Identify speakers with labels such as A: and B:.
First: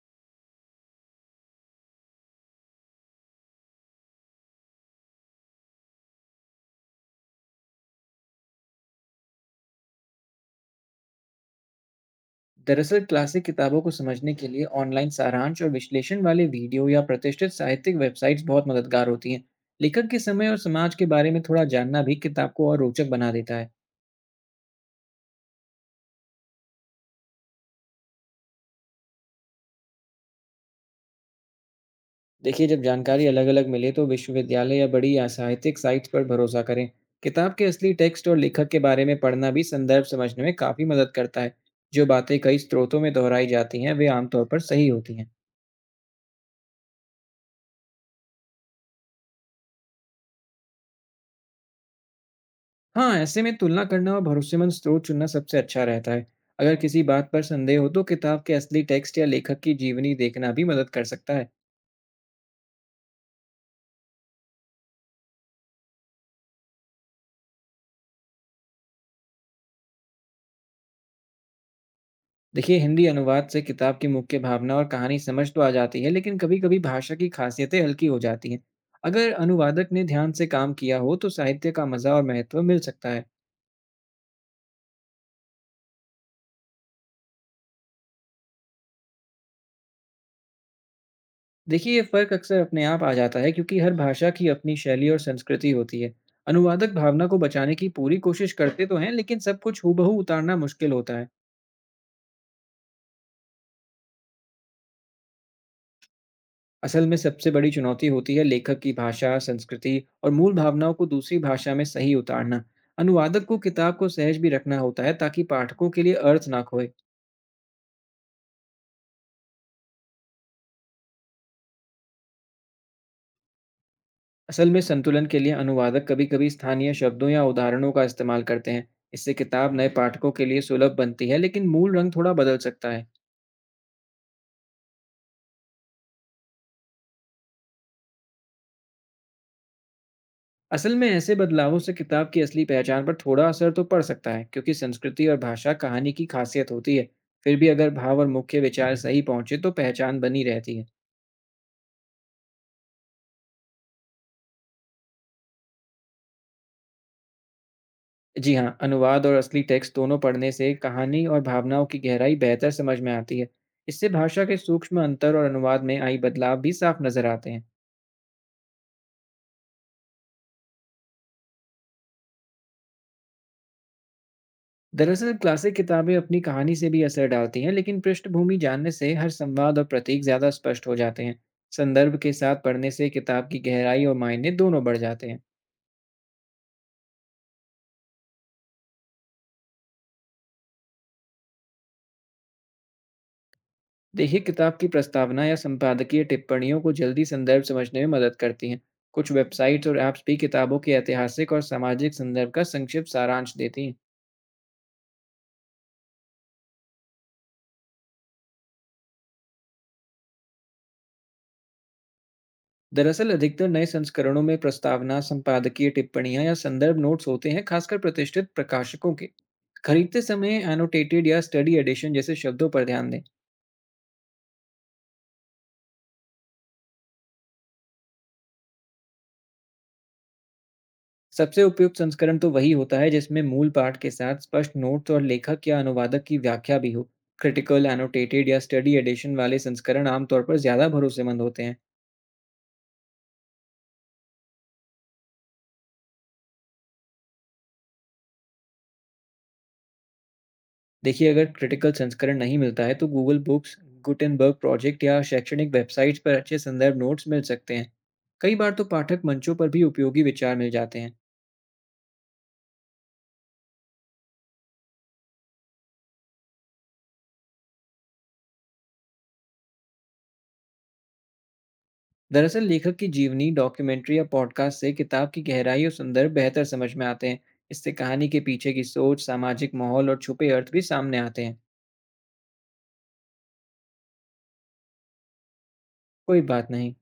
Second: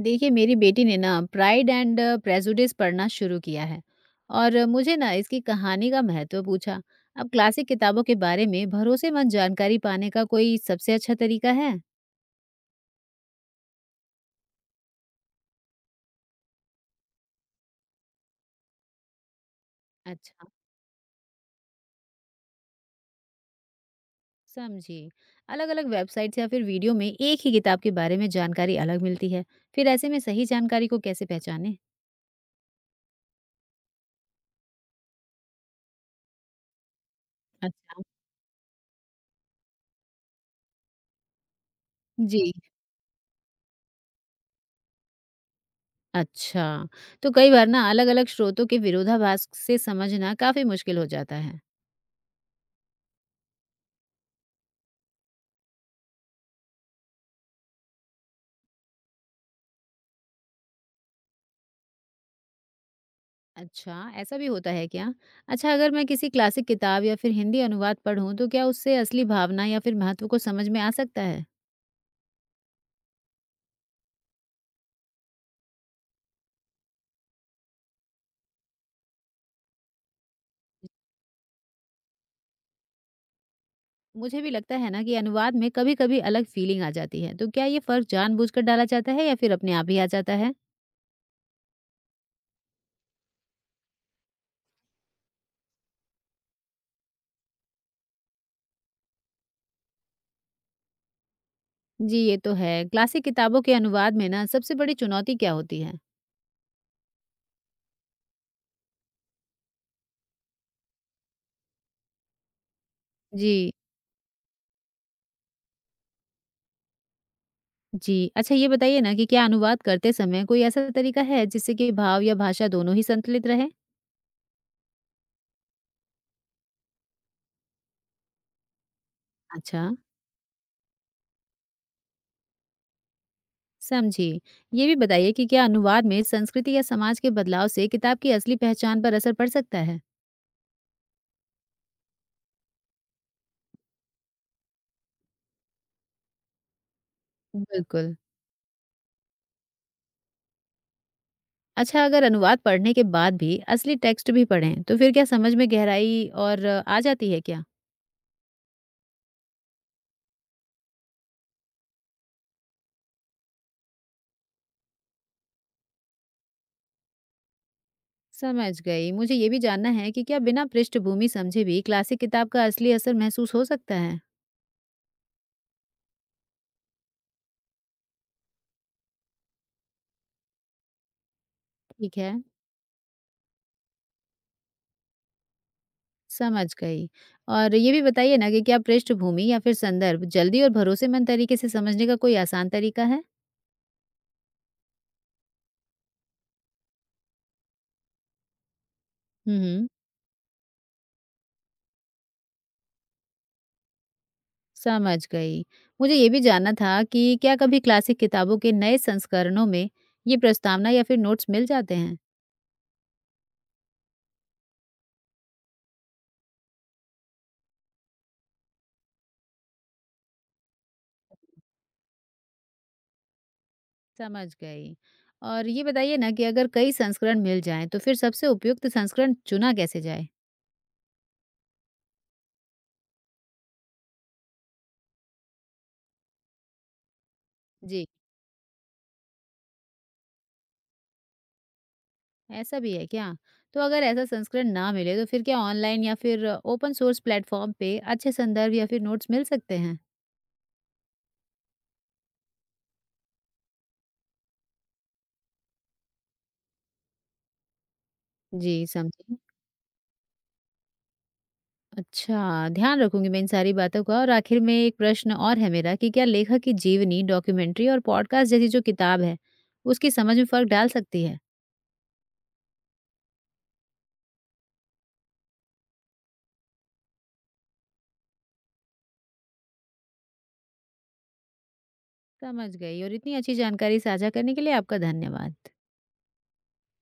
A: देखिए, मेरी बेटी ने ना प्राइड एंड प्रेजुडिस पढ़ना शुरू किया है और मुझे ना इसकी कहानी का महत्व पूछा। अब क्लासिक किताबों के बारे में भरोसेमंद जानकारी पाने का कोई सबसे अच्छा तरीका है?
B: दरअसल क्लासिक किताबों को समझने के लिए ऑनलाइन सारांश और विश्लेषण वाले वीडियो या प्रतिष्ठित साहित्यिक वेबसाइट्स बहुत मददगार होती हैं। लेखक के
A: अच्छा।
B: समय और समाज के बारे में थोड़ा जानना भी किताब को और रोचक बना देता है।
A: समझी। अलग अलग वेबसाइट या फिर वीडियो में एक ही किताब के बारे में जानकारी अलग मिलती है, फिर ऐसे में सही जानकारी को कैसे पहचाने?
B: देखिए, जब जानकारी अलग अलग मिले तो विश्वविद्यालय या बड़ी या साहित्यिक साइट्स पर भरोसा करें। किताब के असली
A: अच्छा।
B: टेक्स्ट और लेखक के बारे में पढ़ना भी संदर्भ समझने में काफ़ी मदद करता है। जो बातें
A: जी।
B: कई स्रोतों में दोहराई जाती हैं वे आमतौर पर सही होती हैं।
A: अच्छा, तो कई बार ना अलग अलग स्रोतों के विरोधाभास से समझना काफी मुश्किल हो जाता है।
B: हाँ, ऐसे में तुलना करना और भरोसेमंद स्रोत चुनना सबसे अच्छा रहता है। अगर किसी बात पर संदेह हो तो किताब के असली टेक्स्ट या लेखक की जीवनी देखना भी मदद कर सकता है।
A: अच्छा, ऐसा भी होता है क्या? अच्छा, अगर मैं किसी क्लासिक किताब या फिर हिंदी अनुवाद पढूँ तो क्या उससे असली भावना या फिर महत्व को समझ में आ सकता है?
B: देखिए, हिंदी अनुवाद से किताब की मुख्य भावना और कहानी समझ तो आ जाती है, लेकिन कभी-कभी भाषा की खासियतें हल्की हो जाती हैं। अगर अनुवादक ने ध्यान से काम किया हो तो साहित्य का मज़ा और महत्व मिल सकता है।
A: मुझे भी लगता है ना कि अनुवाद में कभी-कभी अलग फीलिंग आ जाती है, तो क्या ये फ़र्क जानबूझकर डाला जाता है या फिर अपने आप ही आ जाता है?
B: देखिए, ये फ़र्क अक्सर अपने आप आ जाता है क्योंकि हर भाषा की अपनी शैली और संस्कृति होती है। अनुवादक भावना को बचाने की पूरी कोशिश करते तो हैं, लेकिन सब कुछ हूबहू उतारना मुश्किल होता है।
A: जी, ये तो है। क्लासिक किताबों के अनुवाद में ना सबसे बड़ी चुनौती क्या होती है?
B: असल में सबसे बड़ी चुनौती होती है लेखक की भाषा, संस्कृति और मूल भावनाओं को दूसरी भाषा में सही उतारना। अनुवादक को
A: जी,
B: किताब को सहज भी रखना होता है ताकि पाठकों के लिए अर्थ ना खोए।
A: जी। अच्छा, ये बताइए ना कि क्या अनुवाद करते समय कोई ऐसा तरीका है जिससे कि भाव या भाषा दोनों ही संतुलित रहे?
B: असल में संतुलन के लिए अनुवादक कभी कभी स्थानीय शब्दों या उदाहरणों का इस्तेमाल करते हैं। इससे किताब
A: अच्छा।
B: नए पाठकों के लिए सुलभ बनती है, लेकिन मूल रंग थोड़ा बदल सकता है।
A: समझी। ये भी बताइए कि क्या अनुवाद में संस्कृति या समाज के बदलाव से किताब की असली पहचान पर असर पड़ सकता है?
B: असल में ऐसे बदलावों से किताब की असली पहचान पर थोड़ा असर तो पड़ सकता है क्योंकि संस्कृति और भाषा कहानी की खासियत होती है। फिर भी अगर
A: बिल्कुल।
B: भाव और मुख्य विचार सही पहुंचे तो पहचान बनी रहती है।
A: अच्छा, अगर अनुवाद पढ़ने के बाद भी असली टेक्स्ट भी पढ़ें, तो फिर क्या समझ में गहराई और आ जाती है क्या?
B: जी हाँ, अनुवाद और असली टेक्स्ट दोनों पढ़ने से कहानी और भावनाओं की गहराई बेहतर समझ में आती है। इससे भाषा के सूक्ष्म अंतर और अनुवाद में आई बदलाव भी साफ नजर आते हैं।
A: समझ गई। मुझे ये भी जानना है कि क्या बिना पृष्ठभूमि समझे भी क्लासिक किताब का असली असर महसूस हो सकता है?
B: दरअसल क्लासिक किताबें अपनी कहानी से भी असर डालती हैं, लेकिन पृष्ठभूमि जानने से हर संवाद और प्रतीक ज्यादा स्पष्ट हो जाते हैं।
A: ठीक
B: संदर्भ के
A: है,
B: साथ पढ़ने से किताब की गहराई और मायने दोनों बढ़ जाते हैं।
A: समझ गई। और ये भी बताइए ना कि क्या पृष्ठभूमि या फिर संदर्भ जल्दी और भरोसेमंद तरीके से समझने का कोई आसान तरीका है?
B: देखिए, किताब की प्रस्तावना या संपादकीय टिप्पणियों को जल्दी संदर्भ समझने में मदद करती हैं। कुछ
A: हम्म।
B: वेबसाइट्स और ऐप्स भी किताबों के ऐतिहासिक और सामाजिक संदर्भ का संक्षिप्त सारांश देती हैं।
A: समझ गई। मुझे ये भी जानना था कि क्या कभी क्लासिक किताबों के नए संस्करणों में ये प्रस्तावना या फिर नोट्स मिल जाते हैं?
B: दरअसल अधिकतर नए संस्करणों में प्रस्तावना, संपादकीय टिप्पणियां या संदर्भ नोट्स होते हैं, खासकर प्रतिष्ठित प्रकाशकों के। खरीदते समय एनोटेटेड या स्टडी एडिशन जैसे शब्दों पर ध्यान दें।
A: समझ गई। और ये बताइए ना कि अगर कई संस्करण मिल जाएं तो फिर सबसे उपयुक्त संस्करण चुना कैसे जाए?
B: सबसे उपयुक्त संस्करण तो वही होता है जिसमें मूल पाठ के साथ स्पष्ट नोट्स और लेखक या अनुवादक की व्याख्या भी हो। क्रिटिकल,
A: जी,
B: एनोटेटेड या स्टडी एडिशन वाले संस्करण आमतौर पर ज़्यादा भरोसेमंद होते हैं।
A: ऐसा भी है क्या? तो अगर ऐसा संस्करण ना मिले तो फिर क्या ऑनलाइन या फिर ओपन सोर्स प्लेटफॉर्म पे अच्छे संदर्भ या फिर नोट्स मिल सकते हैं?
B: देखिए, अगर क्रिटिकल संस्करण नहीं मिलता है तो गूगल बुक्स, गुटेनबर्ग प्रोजेक्ट या शैक्षणिक वेबसाइट्स पर अच्छे संदर्भ नोट्स मिल सकते हैं। कई बार
A: जी,
B: तो पाठक
A: समझी।
B: मंचों पर भी उपयोगी विचार मिल जाते हैं।
A: अच्छा, ध्यान रखूँगी मैं इन सारी बातों का। और आखिर में एक प्रश्न और है मेरा कि क्या लेखक की जीवनी, डॉक्यूमेंट्री और पॉडकास्ट जैसी जो किताब है, उसकी समझ में फ़र्क डाल सकती है?
B: दरअसल लेखक की जीवनी, डॉक्यूमेंट्री या पॉडकास्ट से किताब की गहराई और संदर्भ बेहतर समझ में आते हैं। इससे कहानी के पीछे की सोच, सामाजिक माहौल और छुपे अर्थ भी सामने आते हैं।
A: समझ गई। और इतनी अच्छी जानकारी साझा करने के लिए आपका धन्यवाद।
B: कोई बात नहीं।